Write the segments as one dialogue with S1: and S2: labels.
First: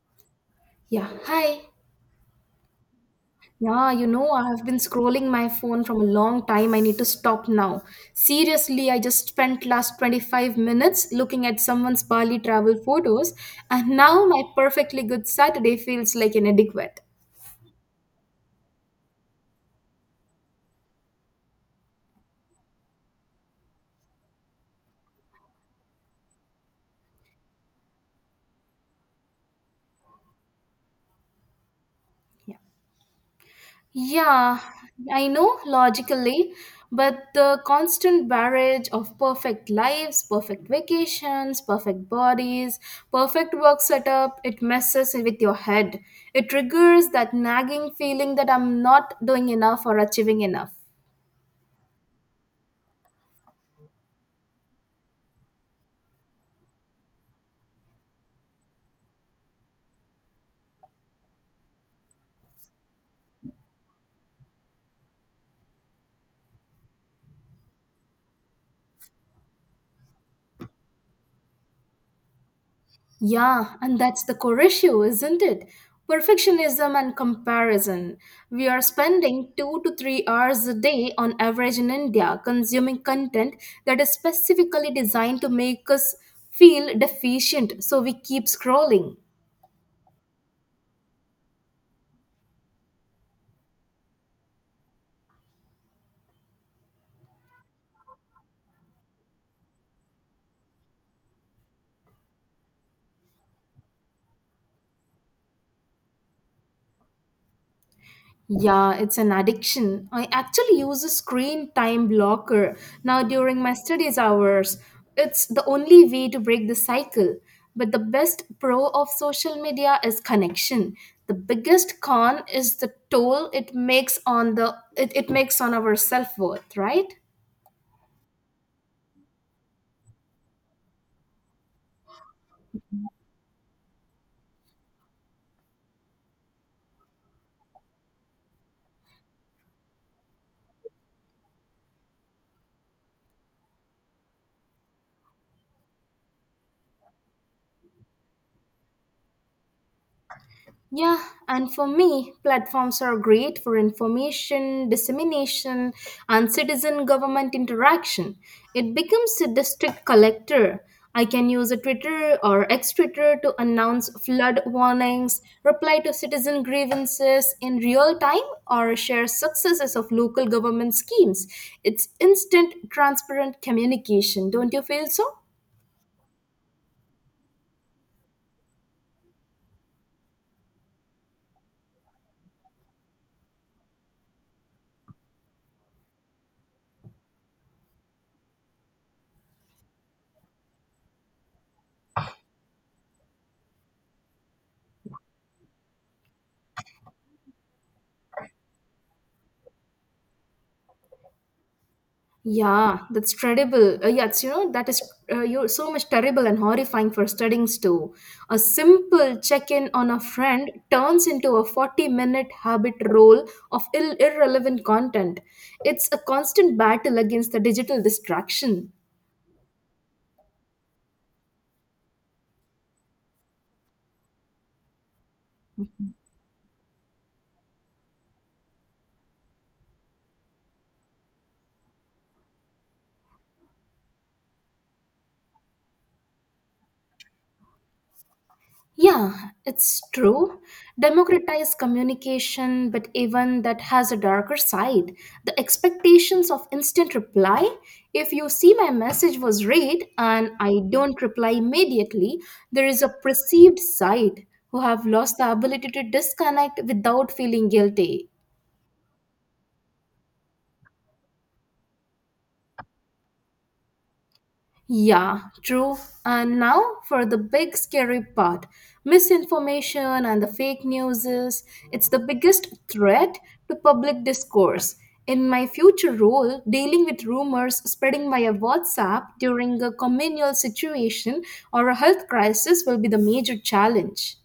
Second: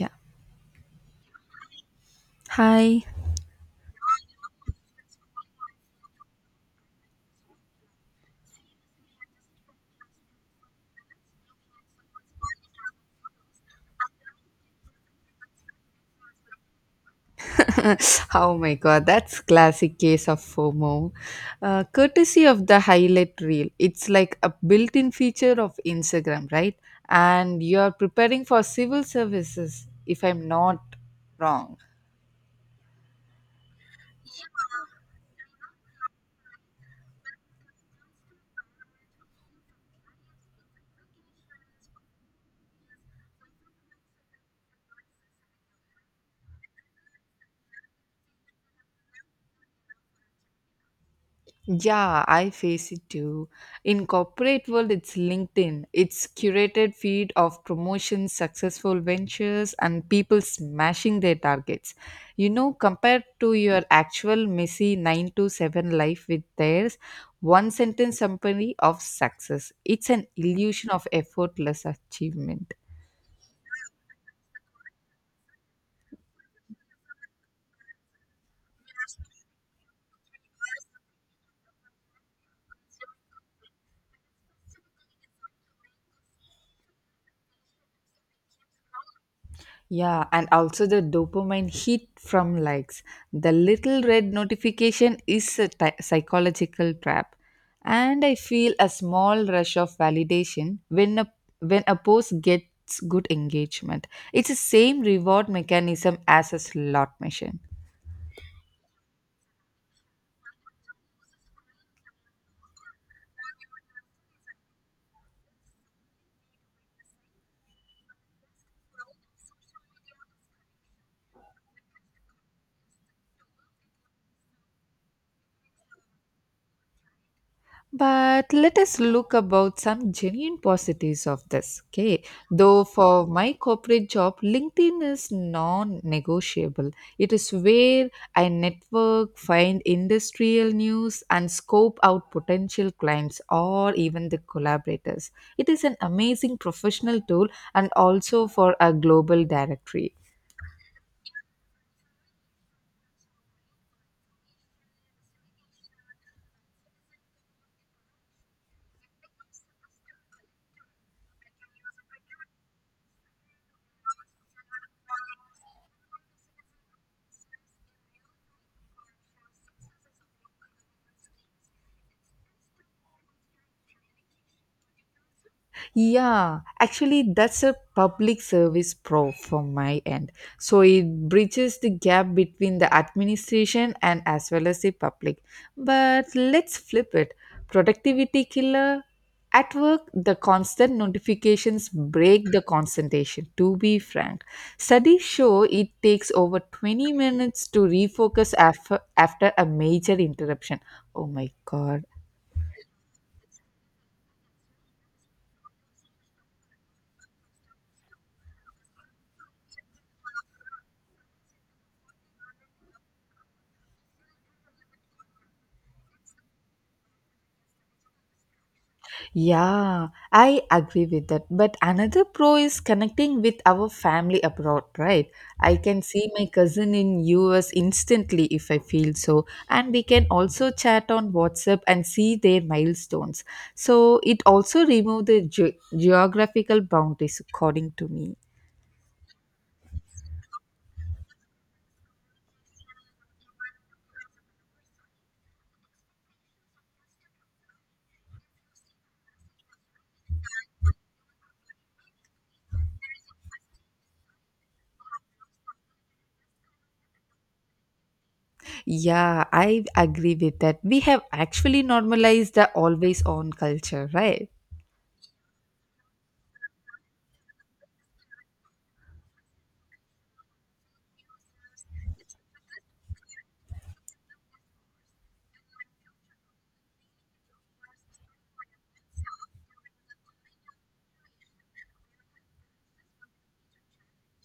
S1: Yeah.
S2: Yeah, hi.
S1: Hi.
S2: I have been scrolling my phone from a long time. I need to stop now. Seriously, I just spent last 25 minutes looking at someone's Bali travel photos, and now my perfectly good Saturday feels like inadequate.
S1: Oh my god, that's classic case of FOMO. Courtesy of the highlight reel. It's like a built-in feature of Instagram, right? And you're preparing for civil services, if I'm not wrong.
S2: Yeah. Yeah, I know logically, but the constant barrage of perfect lives, perfect vacations, perfect bodies, perfect work setup, it messes with your head. It triggers that nagging feeling that I'm not doing enough or achieving enough.
S1: Yeah, I face it too. In corporate world, it's LinkedIn. It's curated feed of promotions, successful ventures, and people smashing their targets. You know, compared to your actual messy 9 to 7 life with theirs, one sentence summary of success. It's an illusion of effortless achievement.
S2: Yeah, and that's the core issue, isn't it? Perfectionism and comparison. We are spending 2 to 3 hours a day on average in India consuming content that is specifically designed to make us feel deficient, so we keep scrolling.
S1: Yeah, and also the dopamine hit from likes. The little red notification is a psychological trap. And I feel a small rush of validation when a post gets good engagement. It's the same reward mechanism as a slot machine.
S2: Yeah, it's an addiction. I actually use a screen time blocker now during my studies hours. It's the only way to break the cycle. But the best pro of social media is connection. The biggest con is the toll it makes on the it makes on our self-worth, right?
S1: But let us look about some genuine positives of this. Okay, though for my corporate job, LinkedIn is non-negotiable. It is where I network, find industrial news, and scope out potential clients or even the collaborators. It is an amazing professional tool and also for a global directory.
S2: Yeah, and for me, platforms are great for information, dissemination, and citizen government interaction. It becomes a district collector. I can use a Twitter or X Twitter to announce flood warnings, reply to citizen grievances in real time, or share successes of local government schemes. It's instant, transparent communication. Don't you feel so?
S1: Yeah, actually, that's a public service pro from my end. So it bridges the gap between the administration and as well as the public. But let's flip it. Productivity killer at work, the constant notifications break the concentration, to be frank. Studies show it takes over 20 minutes to refocus after a major interruption. Oh my god,
S2: Yeah, that's terrible. Yeah, that is you're so much terrible and horrifying for studying too. A simple check-in on a friend turns into a 40-minute habit roll of irrelevant content. It's a constant battle against the digital distraction.
S1: yeah, I agree with that. But another pro is connecting with our family abroad, right? I can see my cousin in US instantly if I feel so, and we can also chat on WhatsApp and see their milestones. So it also remove the geographical boundaries according to me.
S2: Yeah, it's true. Democratize communication, but even that has a darker side. The expectations of instant reply. If you see my message was read and I don't reply immediately, there is a perceived side who have lost the ability to disconnect without feeling guilty.
S1: Yeah, I agree with that. We have actually normalized the always on culture, right?
S2: Yeah, true. And now for the big scary part misinformation and the fake news is it's the biggest threat to public discourse. In my future role, dealing with rumors spreading via WhatsApp during a communal situation or a health crisis will be the major challenge.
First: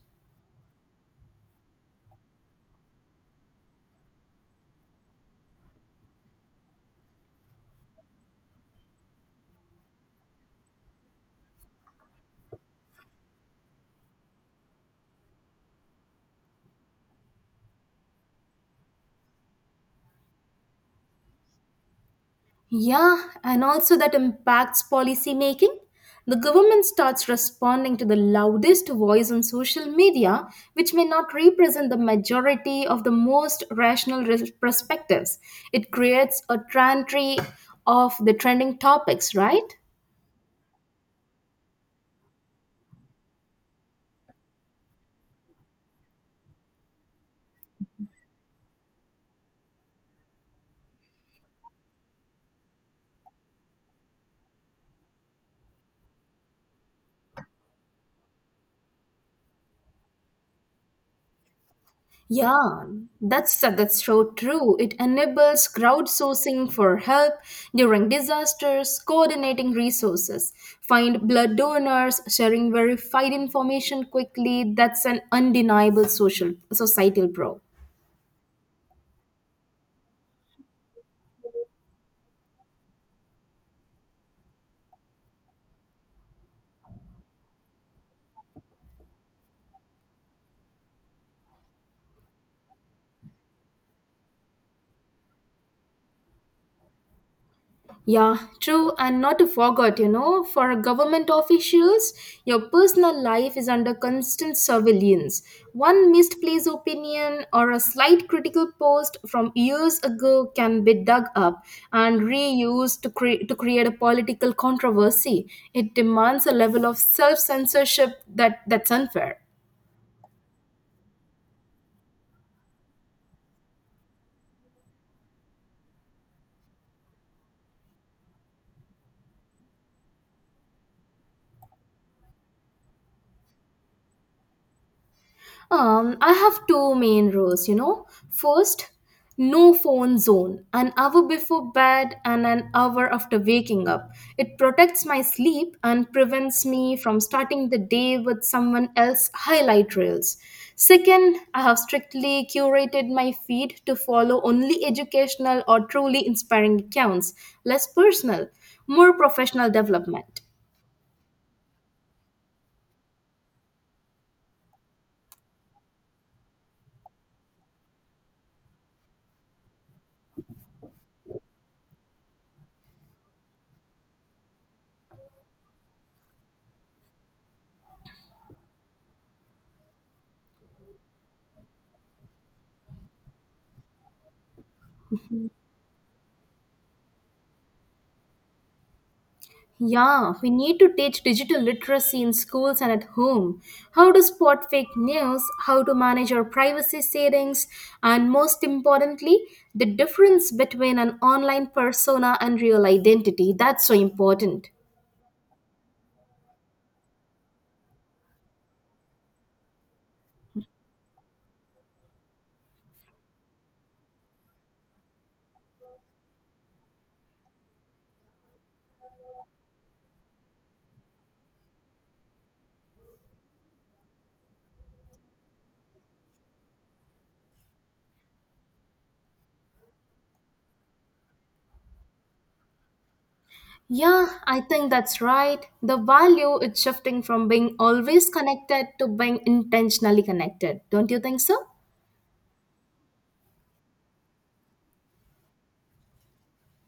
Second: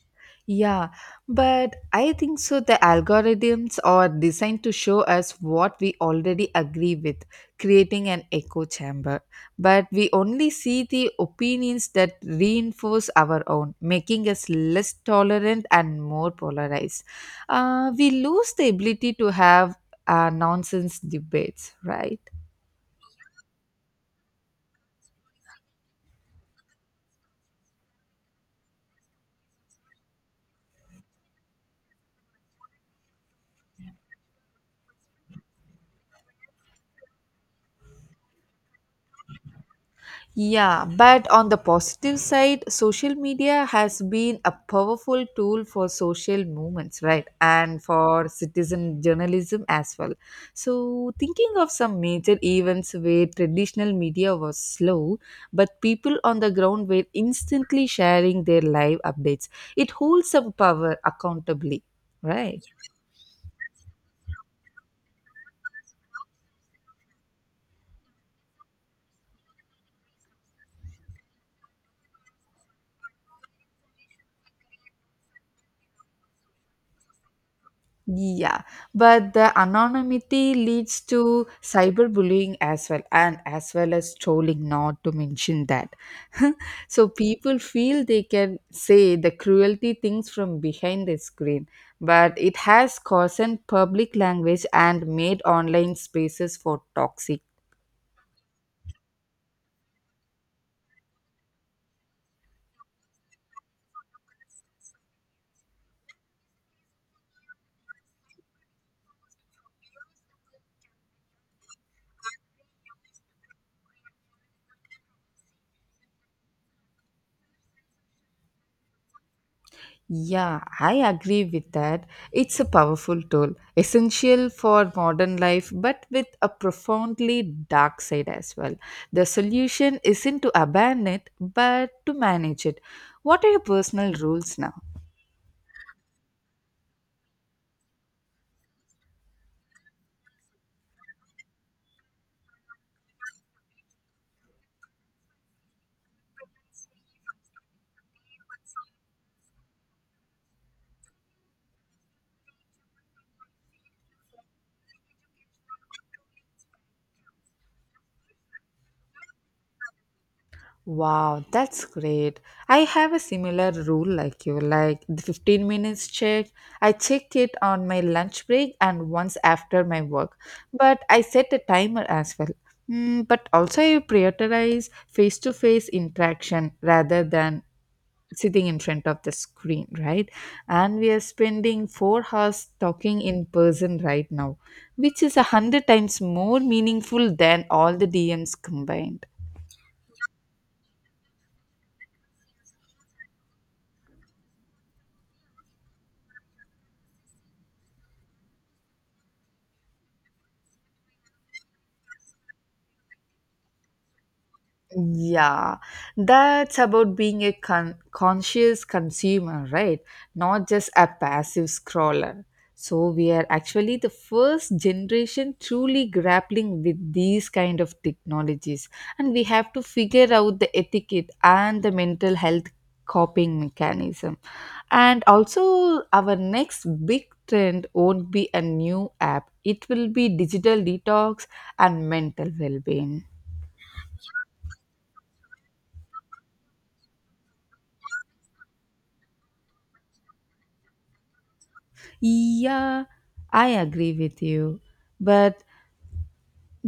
S1: Yeah, but I think so. The algorithms are designed to show us what we already agree with, creating an echo chamber. But we only see the opinions that reinforce our own, making us less tolerant and more polarized. We lose the ability to have nonsense debates, right?
S2: Yeah, and also that impacts policy making. The government starts responding to the loudest voice on social media, which may not represent the majority of the most rational perspectives. It creates a trantry of the trending topics, right?
S1: Yeah, but on the positive side, social media has been a powerful tool for social movements, right? And for citizen journalism as well. So, thinking of some major events where traditional media was slow, but people on the ground were instantly sharing their live updates, it holds some power accountably, right?
S2: Yeah, that's so true. It enables crowdsourcing for help during disasters, coordinating resources, find blood donors, sharing verified information quickly. That's an undeniable social societal pro.
S1: Yeah, but the anonymity leads to cyberbullying as well, and as well as trolling, not to mention that. So people feel they can say the cruelty things from behind the screen, but it has caused public language and made online spaces for toxic.
S2: Yeah, true. And not to forget, for government officials, your personal life is under constant surveillance. One misplaced opinion or a slight critical post from years ago can be dug up and reused to create a political controversy. It demands a level of self censorship that's unfair.
S1: Yeah, I agree with that. It's a powerful tool, essential for modern life, but with a profoundly dark side as well. The solution isn't to abandon it, but to manage it. What are your personal rules now?
S2: I have two main rules, First, no phone zone, an hour before bed and an hour after waking up. It protects my sleep and prevents me from starting the day with someone else's highlight reels. Second, I have strictly curated my feed to follow only educational or truly inspiring accounts, less personal, more professional development.
S1: Wow, that's great. I have a similar rule like you, like the 15 minutes check. I check it on my lunch break and once after my work, but I set a timer as well. Mm, but also, I prioritize face to face interaction rather than sitting in front of the screen, right? And we are spending 4 hours talking in person right now, which is 100 times more meaningful than all the DMs combined.
S2: Yeah, we need to teach digital literacy in schools and at home. How to spot fake news, how to manage our privacy settings, and most importantly, the difference between an online persona and real identity. That's so important.
S1: Yeah, that's about being a conscious consumer, right? Not just a passive scroller. So we are actually the first generation truly grappling with these kind of technologies, and we have to figure out the etiquette and the mental health coping mechanism. And also, our next big trend won't be a new app; it will be digital detox and mental well-being.
S2: Yeah, I think that's right. The value is shifting from being always connected to being intentionally connected. Don't you think so?
S1: Yeah, I agree with you. But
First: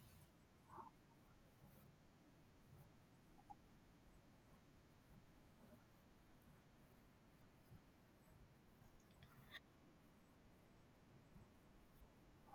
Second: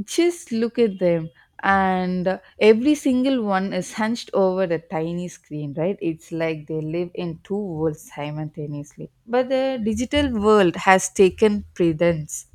S1: just look at them, and every single one is hunched over the tiny screen, right? It's like they live in two worlds simultaneously. But the digital world has taken precedence.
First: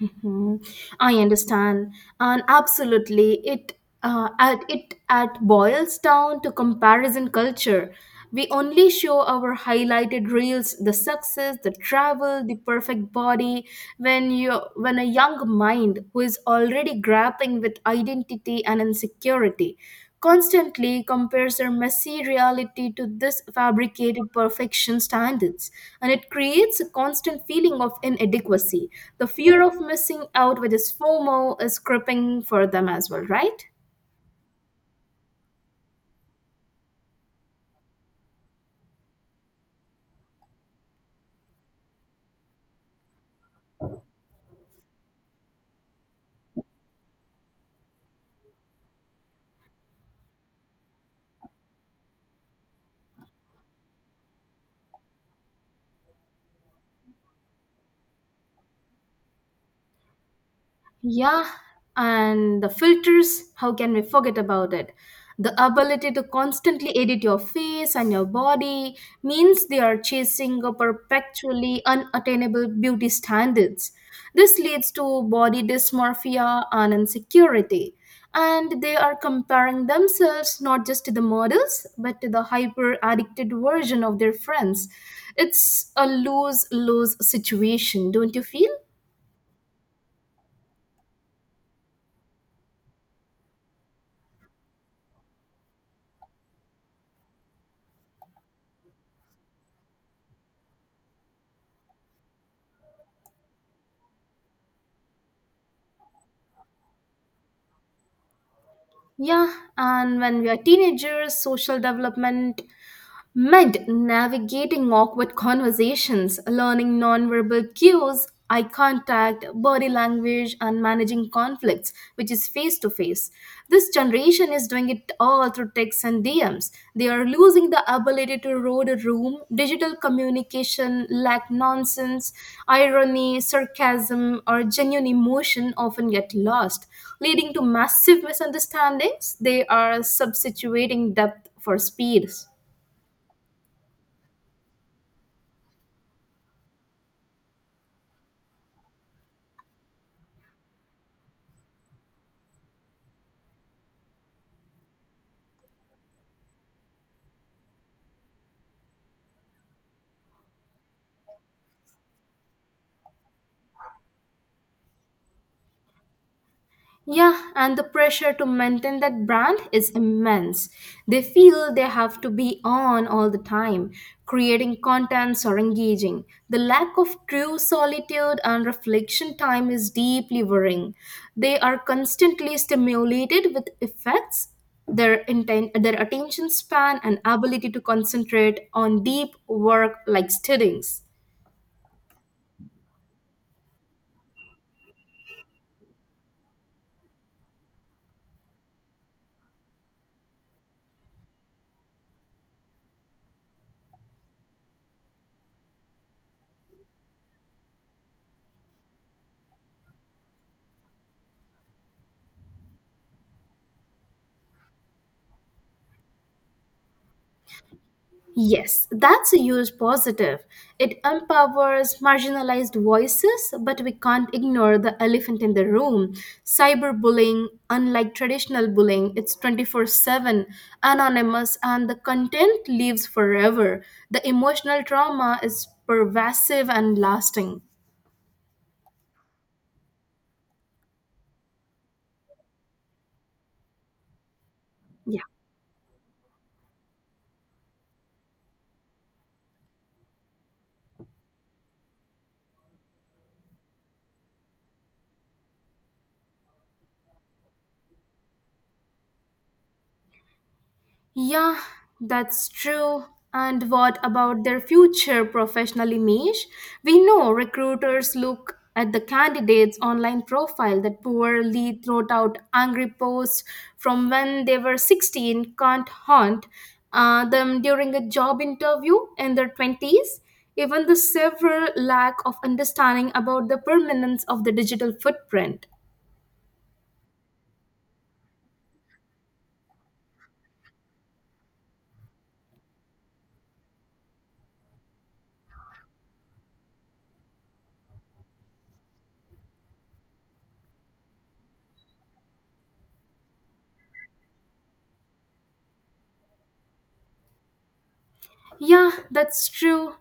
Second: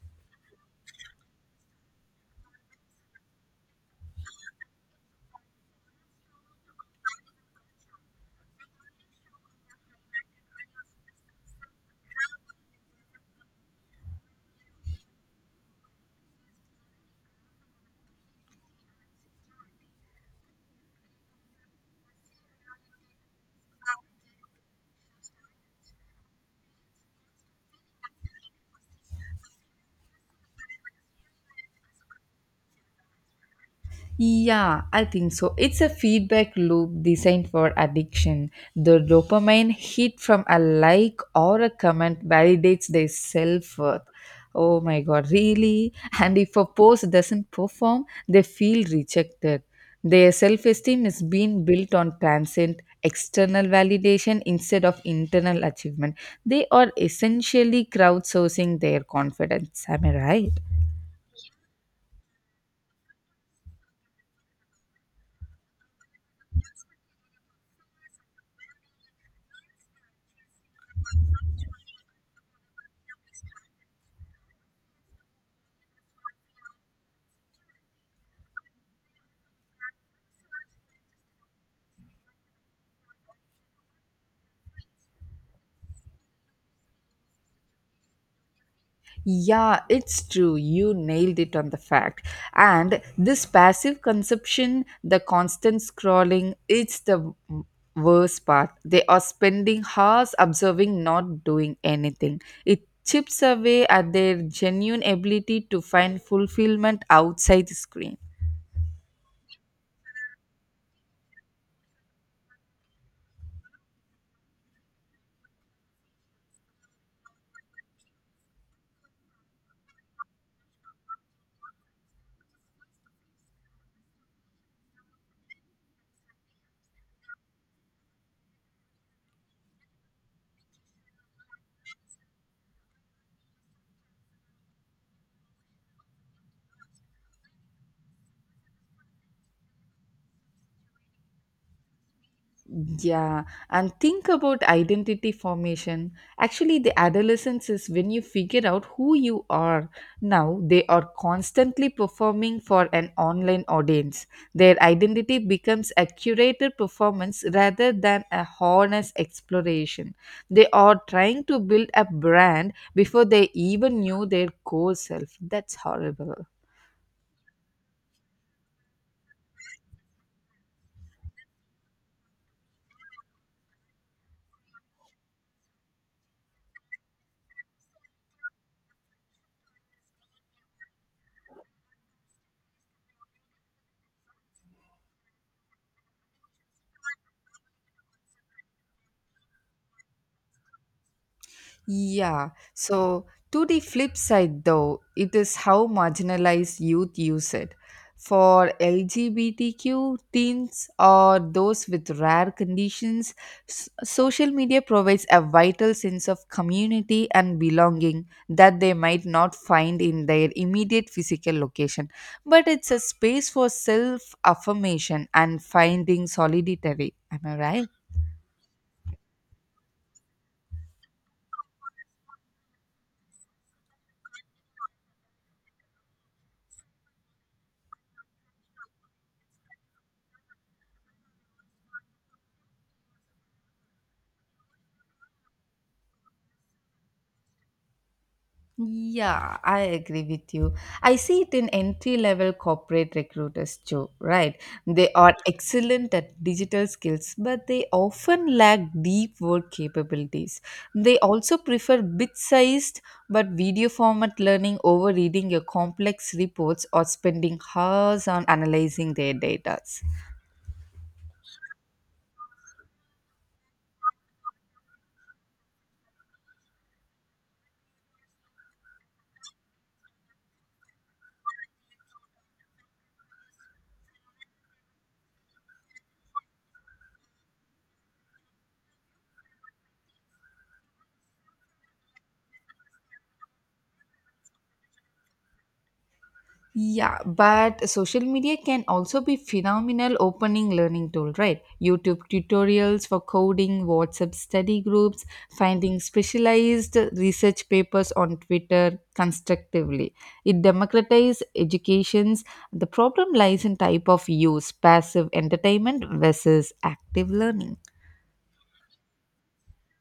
S2: Mhm. I understand, and absolutely, it at it at boils down to comparison culture. We only show our highlighted reels, the success, the travel, the perfect body. When a young mind who is already grappling with identity and insecurity constantly compares our messy reality to this fabricated perfection standards and it creates a constant feeling of inadequacy the fear of missing out with this fomo is creeping for them as well right.
S1: Yeah, I think so. It's a feedback loop designed for addiction. The dopamine hit from a like or a comment validates their self worth. Oh my god, really? And if a post doesn't perform, they feel rejected. Their self esteem is being built on transient external validation instead of internal achievement. They are essentially crowdsourcing their confidence. Am I right?
S2: Yeah, and the filters, how can we forget about it? The ability to constantly edit your face and your body means they are chasing a perpetually unattainable beauty standards. This leads to body dysmorphia and insecurity. And they are comparing themselves not just to the models, but to the hyper addicted version of their friends. It's a lose lose situation, don't you feel?
S1: Yeah, it's true. You nailed it on the fact. And this passive consumption, the constant scrolling, it's the worst part. They are spending hours observing, not doing anything. It chips away at their genuine ability to find fulfillment outside the screen.
S2: Yeah, and when we are teenagers, social development Mid navigating awkward conversations, learning nonverbal cues, eye contact, body language, and managing conflicts, which is face to face. This generation is doing it all through texts and DMs. They are losing the ability to read a room. Digital communication lack nonsense, irony, sarcasm, or genuine emotion often get lost, leading to massive misunderstandings. They are substituting depth for speeds.
S1: Yeah, and think about identity formation. Actually, the adolescence is when you figure out who you are. Now, they are constantly performing for an online audience. Their identity becomes a curated performance rather than a honest exploration. They are trying to build a brand before they even knew their core self. That's horrible.
S2: Yeah, and the pressure to maintain that brand is immense. They feel they have to be on all the time, creating contents or engaging. The lack of true solitude and reflection time is deeply worrying. They are constantly stimulated with effects. Their intent, their attention span, and ability to concentrate on deep work like studies.
S1: Yeah. So, to the flip side, though, it is how marginalized youth use it. For LGBTQ teens or those with rare conditions, social media provides a vital sense of community and belonging that they might not find in their immediate physical location. But it's a space for self affirmation and finding solidarity. Am I right?
S2: Yes, that's a huge positive. It empowers marginalized voices, but we can't ignore the elephant in the room. Cyberbullying, unlike traditional bullying, it's 24/7, anonymous, and the content lives forever. The emotional trauma is pervasive and lasting.
S1: Yeah, I agree with you. I see it in entry level corporate recruiters too, right? They are excellent at digital skills, but they often lack deep work capabilities. They also prefer bit sized but video format learning over reading your complex reports or spending hours on analyzing their data.
S2: Yeah, that's true. And what about their future professional image? We know recruiters look at the candidate's online profile that poorly thrown out angry posts from when they were 16 can't haunt them during a job interview in their 20s. Even the severe lack of understanding about the permanence of the digital footprint.
S1: Yeah, but social media can also be phenomenal opening learning tool, right? YouTube tutorials for coding, WhatsApp study groups, finding specialized research papers on Twitter constructively. It democratizes educations. The problem lies in type of use, passive entertainment versus active learning.
S2: Yeah, that's true.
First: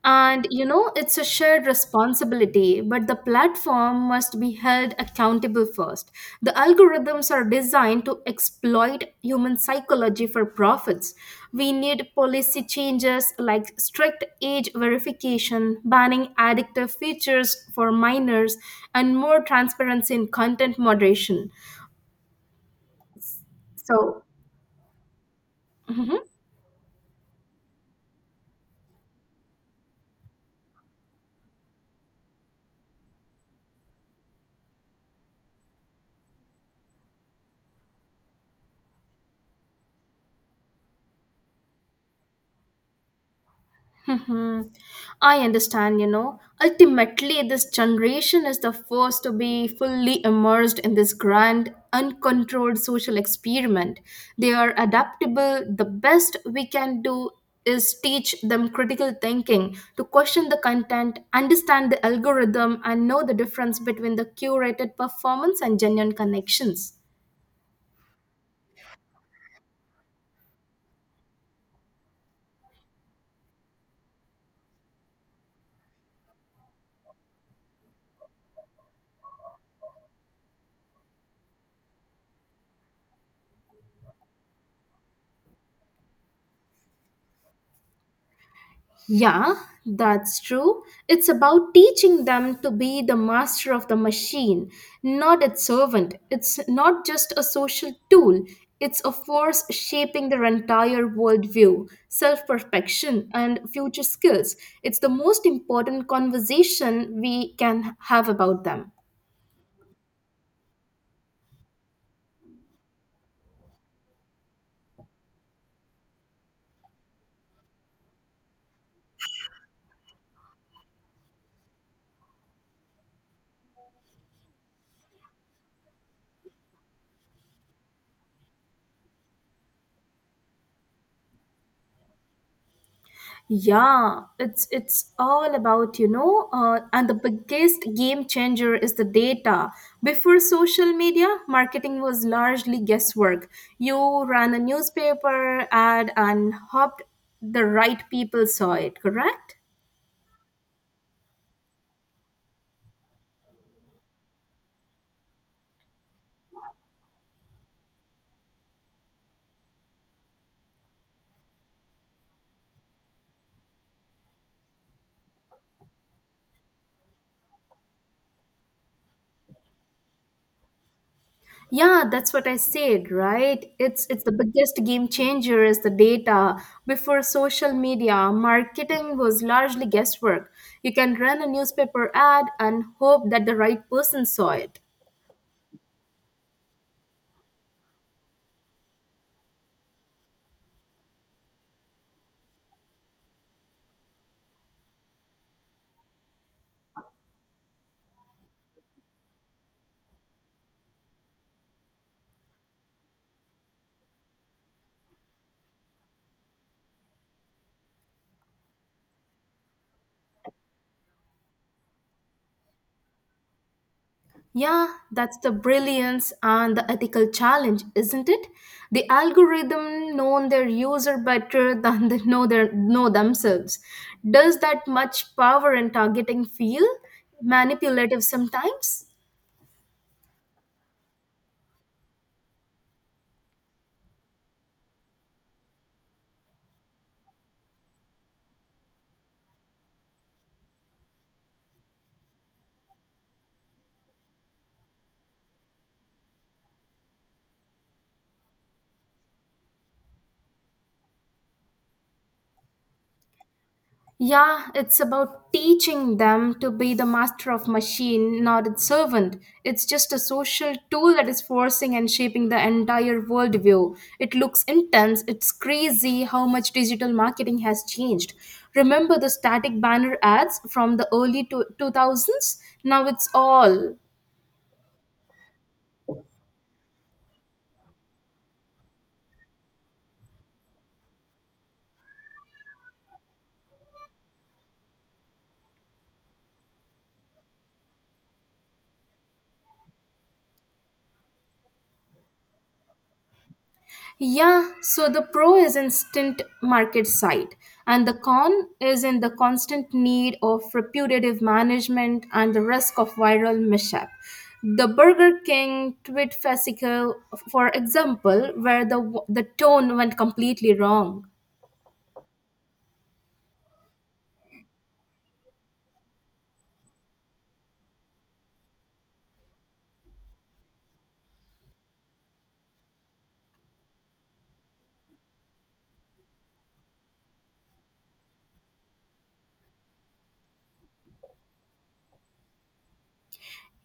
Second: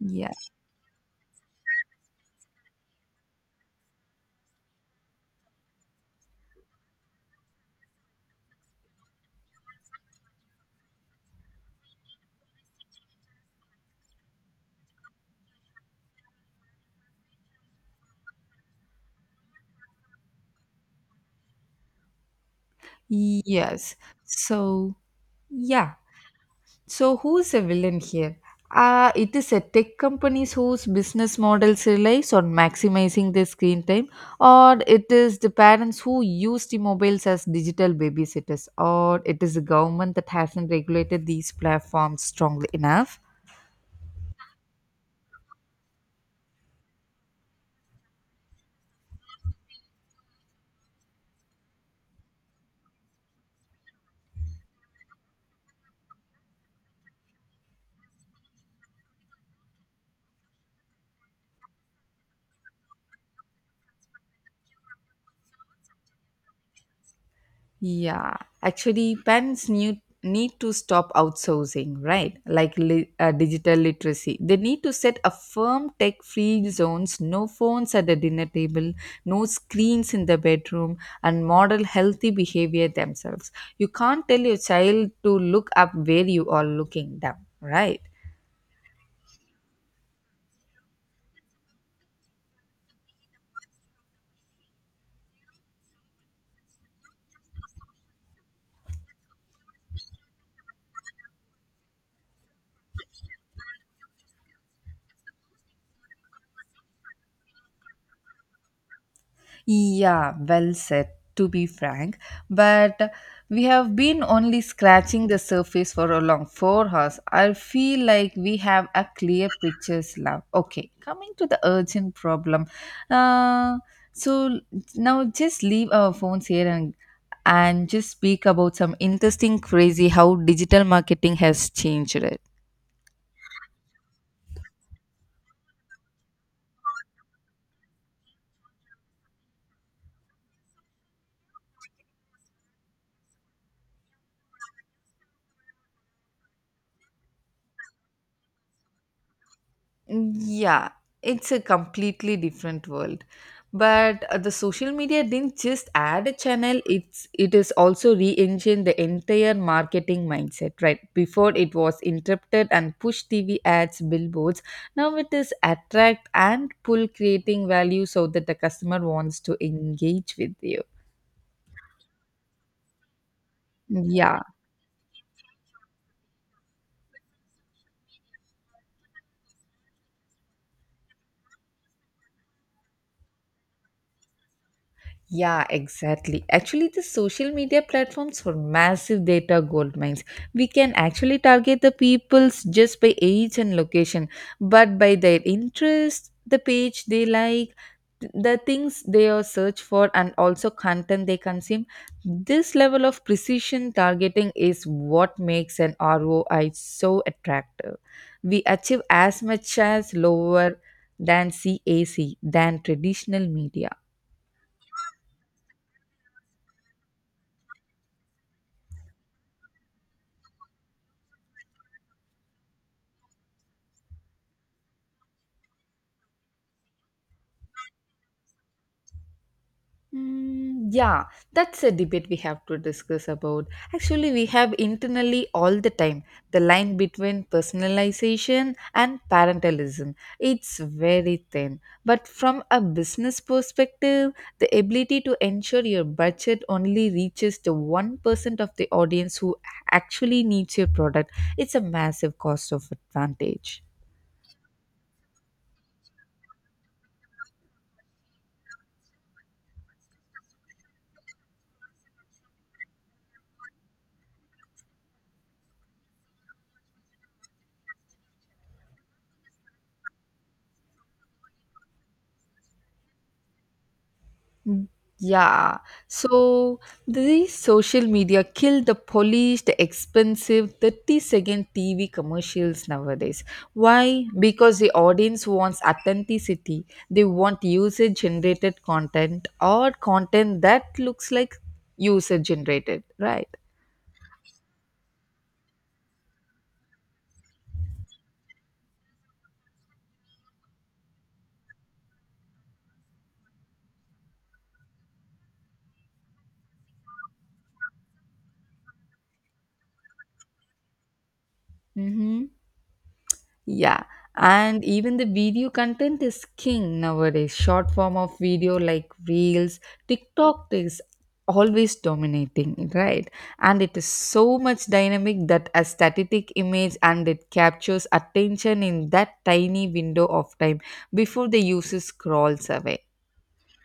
S1: Yeah.
S2: And you know, it's a shared responsibility, but the platform must be held accountable first. The algorithms are designed to exploit human psychology for profits. We need policy changes like strict age verification, banning addictive features for minors, and more transparency in content moderation.
S1: Yes.
S2: So,
S1: So, yeah.
S2: mhm.
S1: So, who's a villain here? It is a tech companies whose business models relies on maximizing their screen time, or it is the parents who use the mobiles as digital babysitters, or it is the government that hasn't regulated these platforms strongly enough.
S2: Mhm. I understand, you know. Ultimately, this generation is the first to be fully immersed in this grand, uncontrolled social experiment. They are adaptable. The best we can do is teach them critical thinking, to question the content, understand the algorithm, and know the difference between the curated performance and genuine connections.
S1: Yeah, actually, parents need to stop outsourcing, right? Like digital literacy, they need to set a firm tech-free zones, no phones at the dinner table, no screens in the bedroom, and model healthy behavior themselves. You can't tell your child to look up where you are looking down, right?
S2: Yeah, that's true. It's about teaching them to be the master of the machine, not its servant. It's not just a social tool, it's a force shaping their entire worldview, self perfection, and future skills. It's the most important conversation we can have about them.
S1: Yeah, well said, to be frank. But we have been only scratching the surface for a long 4 hours. I feel like we have a clear pictures love. Okay, coming to the urgent problem. Uh, so now just leave our phones here and just speak about some interesting crazy how digital marketing has changed it.
S2: Yeah, it's all about, you know, and the biggest game changer is the data. Before social media, marketing was largely guesswork. You ran a newspaper ad and hoped the right people saw it, correct?
S1: Yeah, it's a completely different world. But the social media didn't just add a channel, it is also re-engined the entire marketing mindset, right? Before it was interrupted and push TV ads, billboards. Now it is attract and pull creating value so that the customer wants to engage with you.
S2: Yeah, that's what I said, right? It's the
S1: Yeah.
S2: biggest game changer is the data. Before social media, marketing was largely guesswork. You can run a newspaper ad and hope that the right person saw it.
S1: Yeah, exactly. Actually, the social media platforms are massive data gold mines. We can actually target the peoples just by age and location, but by their interest, the page they like, the things they are search for, and also content they consume. This level of precision targeting is what makes an ROI so attractive. We achieve as much as lower than CAC than traditional media.
S2: Yeah, that's the brilliance and the ethical challenge, isn't it? The algorithm known their user better than they know their know themselves. Does that much power and targeting feel manipulative sometimes?
S1: Yeah, that's a debate we have to discuss about. Actually, we have internally all the time the line between personalization and parentalism. It's very thin. But from a business perspective, the ability to ensure your budget only reaches the 1% of the audience who actually needs your product, it's a massive cost of advantage.
S2: Yeah, it's about teaching them to be the master of machine, not its servant. It's just a social tool that is forcing and shaping the entire worldview. It looks intense. It's crazy how much digital marketing has changed. Remember the static banner ads from the early 2000s? Now it's all
S1: Mm. Yeah. So the social media kill the polished, expensive 30-second TV commercials nowadays. Why? Because the audience wants authenticity. They want user generated content or content that looks like user generated, right?
S2: Yeah, so the pro is instant market side, and the con is in the constant need of reputative management and the risk of viral mishap. The Burger King tweet fascicle, for example, where the tone went completely wrong.
S1: Mm-hmm. Yeah, and even the video content is king nowadays. Short form of video like Reels, TikTok is always dominating, right? And it is so much dynamic that a static image and it captures attention in that tiny window of time before the user scrolls away.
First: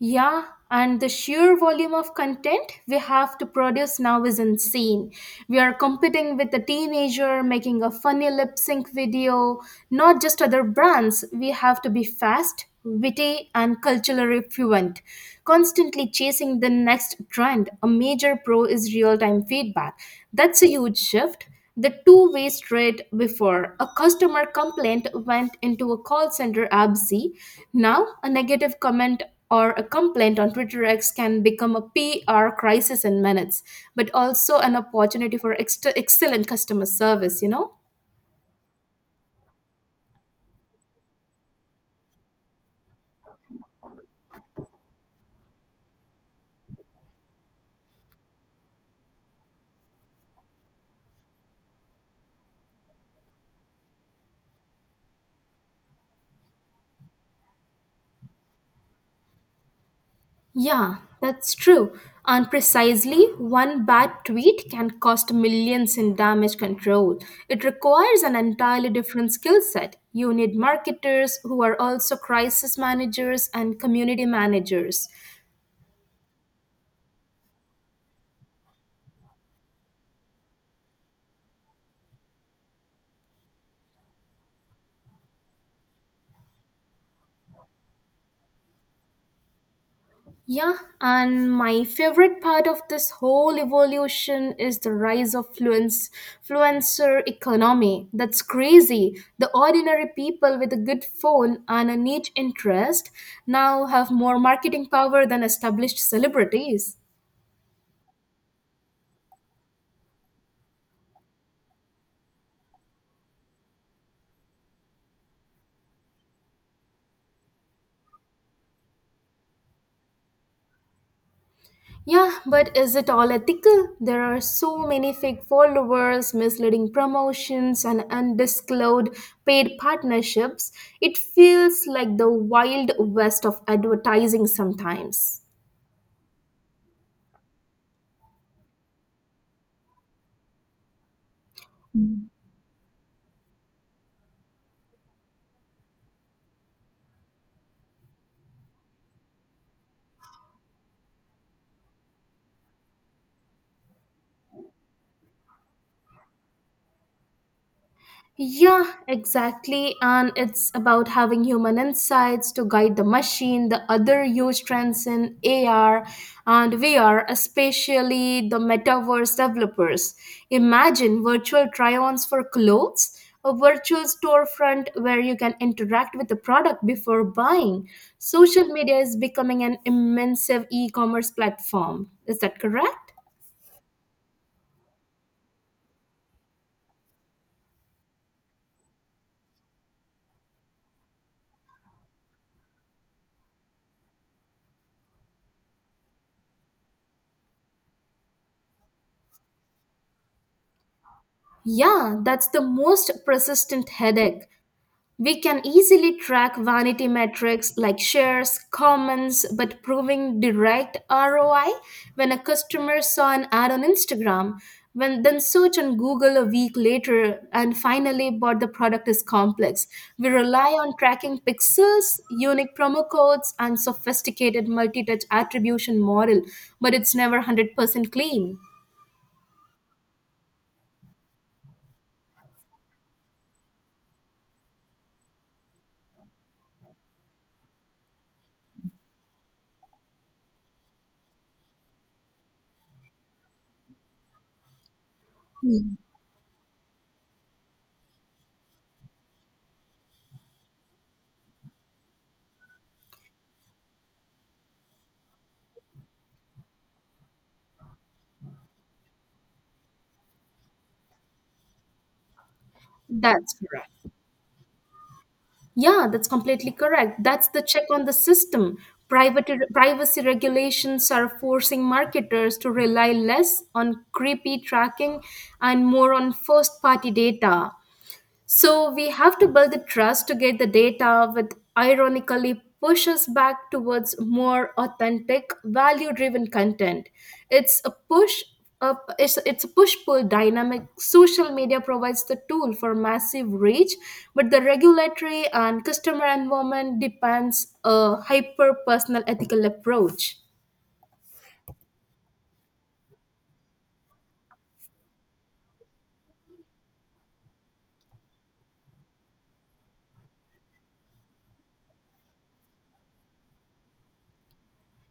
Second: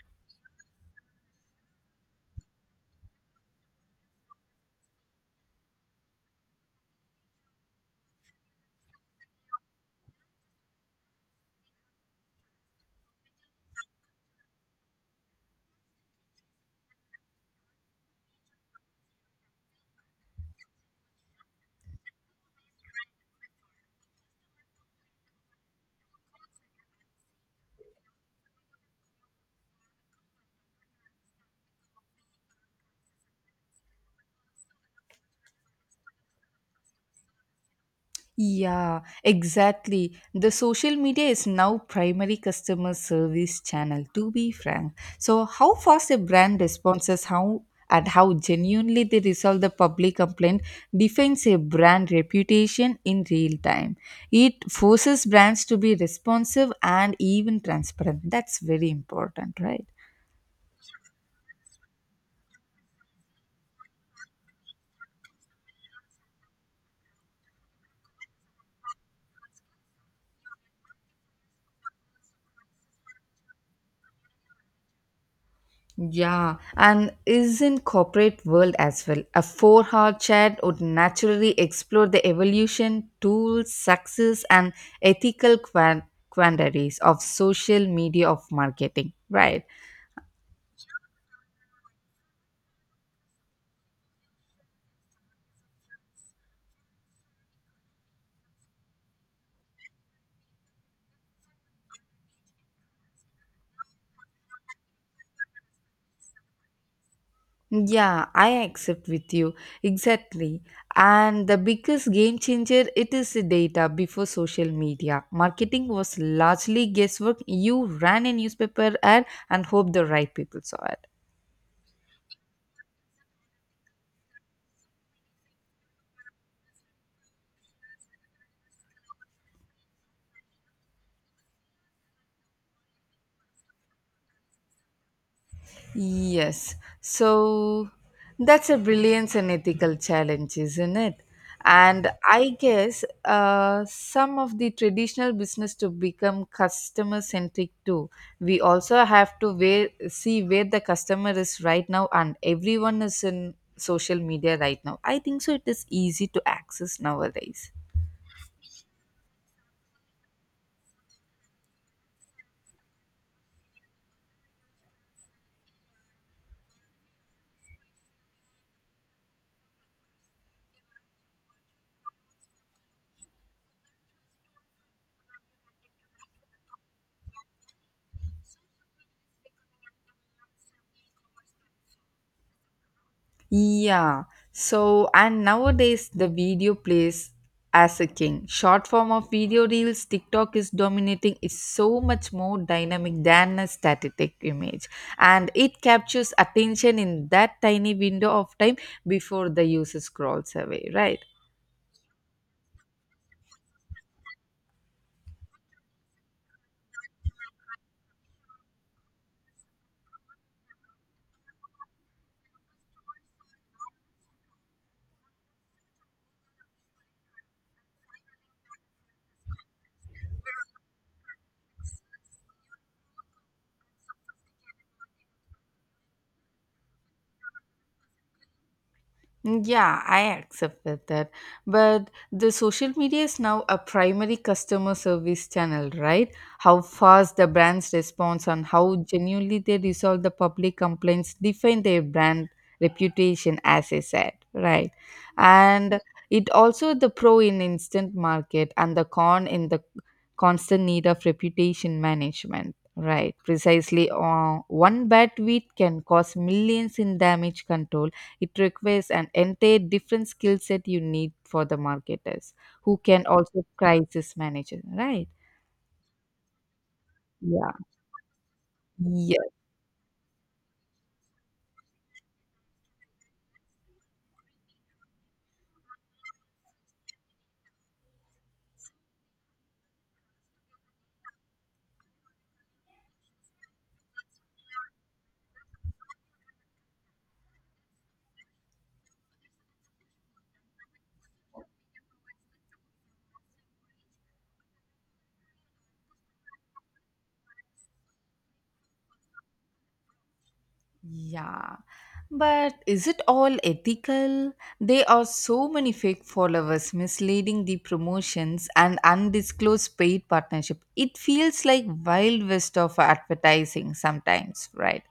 S2: Yeah, and the sheer volume of content we have to produce now is insane. We are competing with a teenager making a funny lip sync video, not just other brands. We have to be fast, witty, and culturally fluent, constantly chasing the next trend. A major pro is real time feedback. That's a huge shift. The two-way street before a customer complaint went into a call center abc. Now, a negative comment or a complaint on Twitter X can become a PR crisis in minutes, but also an opportunity for excellent customer service, you know?
S1: Yeah, exactly. The social media is now primary customer service channel, to be frank. So how fast a brand responds is how and how genuinely they resolve the public complaint defines a brand reputation in real time. It forces brands to be responsive and even transparent. That's very important, right?
S2: Yeah, that's true. And precisely one bad tweet can cost millions in damage control. It requires an entirely different skill set. You need marketers who are also crisis managers and community managers.
S1: Yeah, and is in corporate world as well. A four-hour chat would naturally explore the evolution, tools, success, and ethical quandaries of social media of marketing. Right?
S2: Yeah, and my favorite part of this whole evolution is the rise of fluencer economy. That's crazy. The ordinary people with a good phone and a niche interest now have more marketing power than established celebrities.
S1: Yeah, I accept with you exactly. And the biggest game changer it is the data before social media. Marketing was largely guesswork. You ran a newspaper ad and hope the right people saw it.
S2: Yeah, but is it all ethical? There are so many fake followers, misleading promotions, and undisclosed paid partnerships. It feels like the wild west of advertising sometimes.
S1: Yes. So that's a brilliance and ethical challenge, isn't it? And I guess some of the traditional business to become customer centric too. We also have to where, see where the customer is right now, and everyone is in social media right now. I think so. It is easy to access nowadays.
S2: Yeah, exactly. And it's about having human insights to guide the machine. The other huge trends in AR and VR, especially the metaverse developers. Imagine virtual try ons for clothes, a virtual storefront where you can interact with the product before buying. Social media is becoming an immersive e commerce platform. Is that correct?
S1: Yeah. So, and nowadays the video plays as a king. Short form of video reels, TikTok is dominating. It's so much more dynamic than a static image. And it captures attention in that tiny window of time before the user scrolls away, right?
S2: Yeah, that's the most persistent headache. We can easily track vanity metrics like shares, comments, but proving direct ROI when a customer saw an ad on Instagram, when then search on Google a week later and finally bought the product is complex. We rely on tracking pixels, unique promo codes, and sophisticated multi-touch attribution model, but it's never 100% clean.
S1: Mm, yeah, I accept that. But the social media is now a primary customer service channel, right? How fast the brands responds and how genuinely they resolve the public complaints define their brand reputation, as I said, right? And it also the pro in instant market and the con in the constant need of reputation management. Right, precisely. One bad tweet can cause millions in damage control. It requires an entire different skill set you need for the marketers who can
S2: That's
S1: also
S2: right.
S1: crisis manage it. Right.
S2: Yeah, that's completely correct. That's the
S1: Yeah.
S2: check on the system. Private, privacy regulations are forcing marketers to rely less on creepy tracking and more on first party data. So we have to build the trust to get the data, which ironically pushes back towards more authentic, value-driven content. It's a push it's a push-pull dynamic. Social media provides the tool for massive reach, but the regulatory and customer environment depends a hyper-personal ethical approach.
S1: Yeah, but is it all ethical? There are so many fake followers misleading the promotions and undisclosed paid partnership. It feels like wild west of advertising sometimes, right?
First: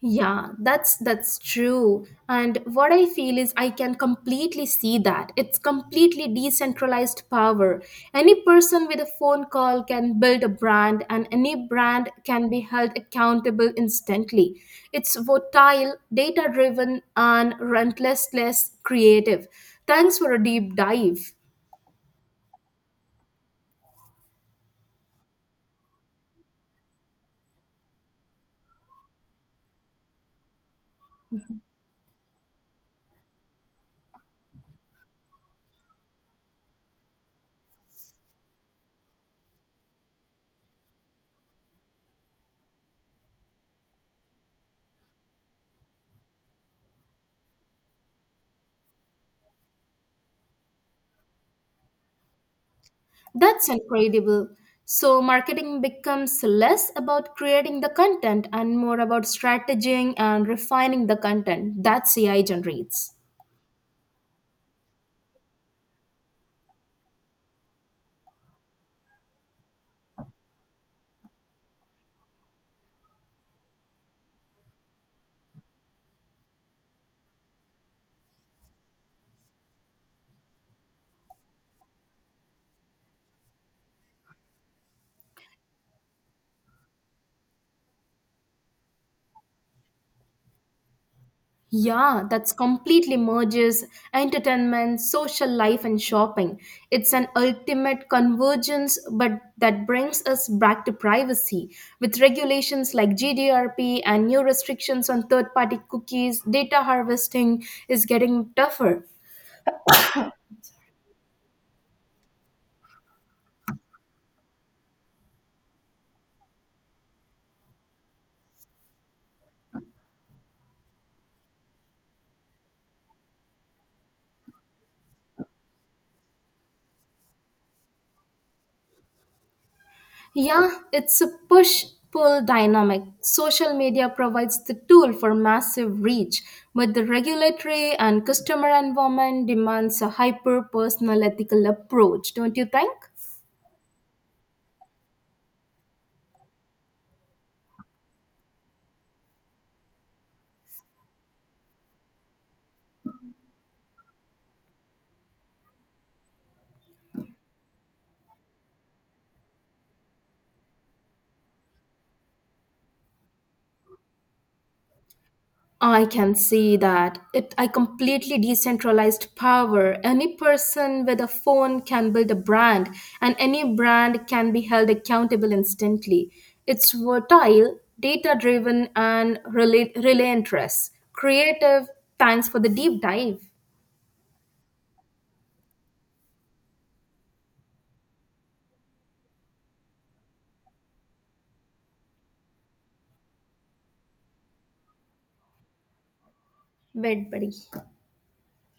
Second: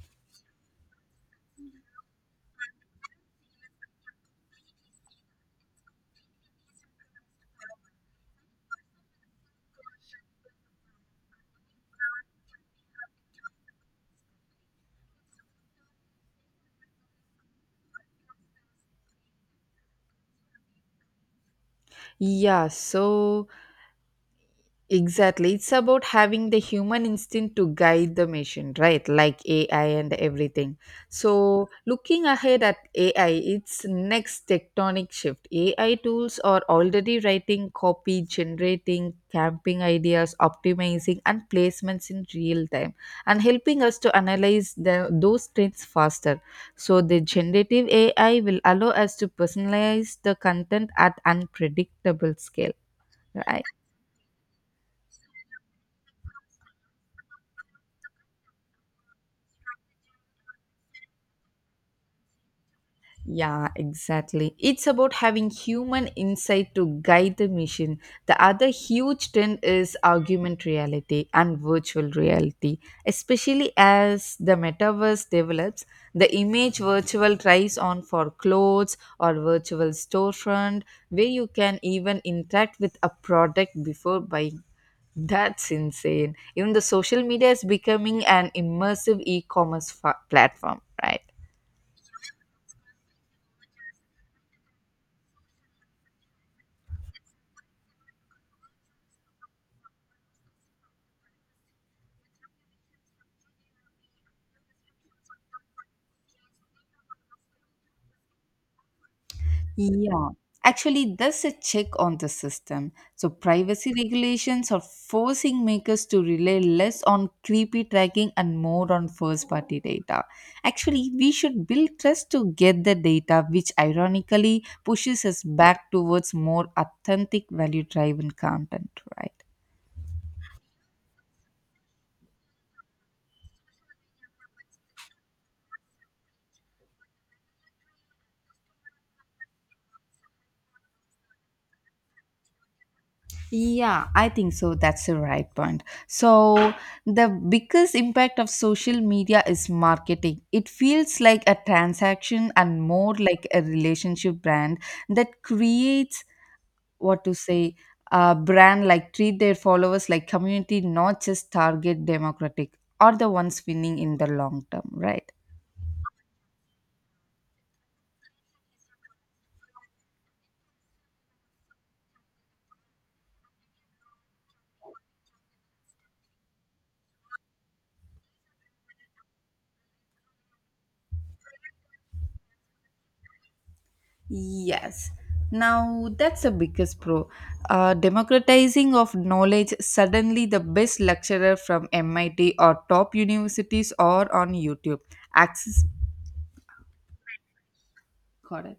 S2: Yeah, that's true. And what I feel is I can completely see that. It's completely decentralized power. Any person with a phone call can build a brand and any brand can be held accountable instantly. It's volatile, data driven and relentless creative. Thanks for a deep dive.
S1: Yeah, so exactly. It's about having the human instinct to guide the machine, right? Like AI and everything. So, looking ahead at AI, its next tectonic shift. AI tools are already writing copy, generating camping ideas, optimizing, and placements in real time, and helping us to analyze the, those trends faster. So, the generative AI will allow us to personalize the content at unpredictable scale, right?
S2: That's incredible. So, marketing becomes less about creating the content and more about strategizing and refining the content that CI generates.
S1: Yeah, exactly. It's about having human insight to guide the mission. The other huge trend is augmented reality and virtual reality. Especially as the metaverse develops, the image virtual tries on for clothes or virtual storefront where you can even interact with a product before buying. That's insane. Even the social media is becoming an immersive e-commerce platform, right?
S2: Yeah, that's completely merges entertainment, social life, and shopping. It's an ultimate convergence, but that brings us back to privacy. With regulations like GDPR and new restrictions on third party cookies, data harvesting is getting tougher.
S1: Yeah, actually, there's a check on the system. So, privacy regulations are forcing makers to rely less on creepy tracking and more on first party data. Actually, we should build trust to get the data, which ironically pushes us back towards more authentic, value driven content, right?
S2: Yeah, it's a push pull dynamic. Social media provides the tool for massive reach, but the regulatory and customer environment demands a hyper personal ethical approach, don't you think?
S1: Yeah, I think so. That's the right point. So, the biggest impact of social media is marketing. It feels like a transaction and more like a relationship brand that creates what to say a brand like treat their followers like community, not just target democratic or the ones winning in the long term, right?
S2: I can see that. It I completely decentralized power. Any person with a phone can build a brand and any brand can be held accountable instantly. It's versatile, data driven and relate relentless. Creative. Thanks for the deep dive.
S1: Yes. Now that's the biggest pro. Democratizing of knowledge. Suddenly, the best lecturer from MIT or top universities or on YouTube. Access.
S2: Wait, buddy.
S1: Got it.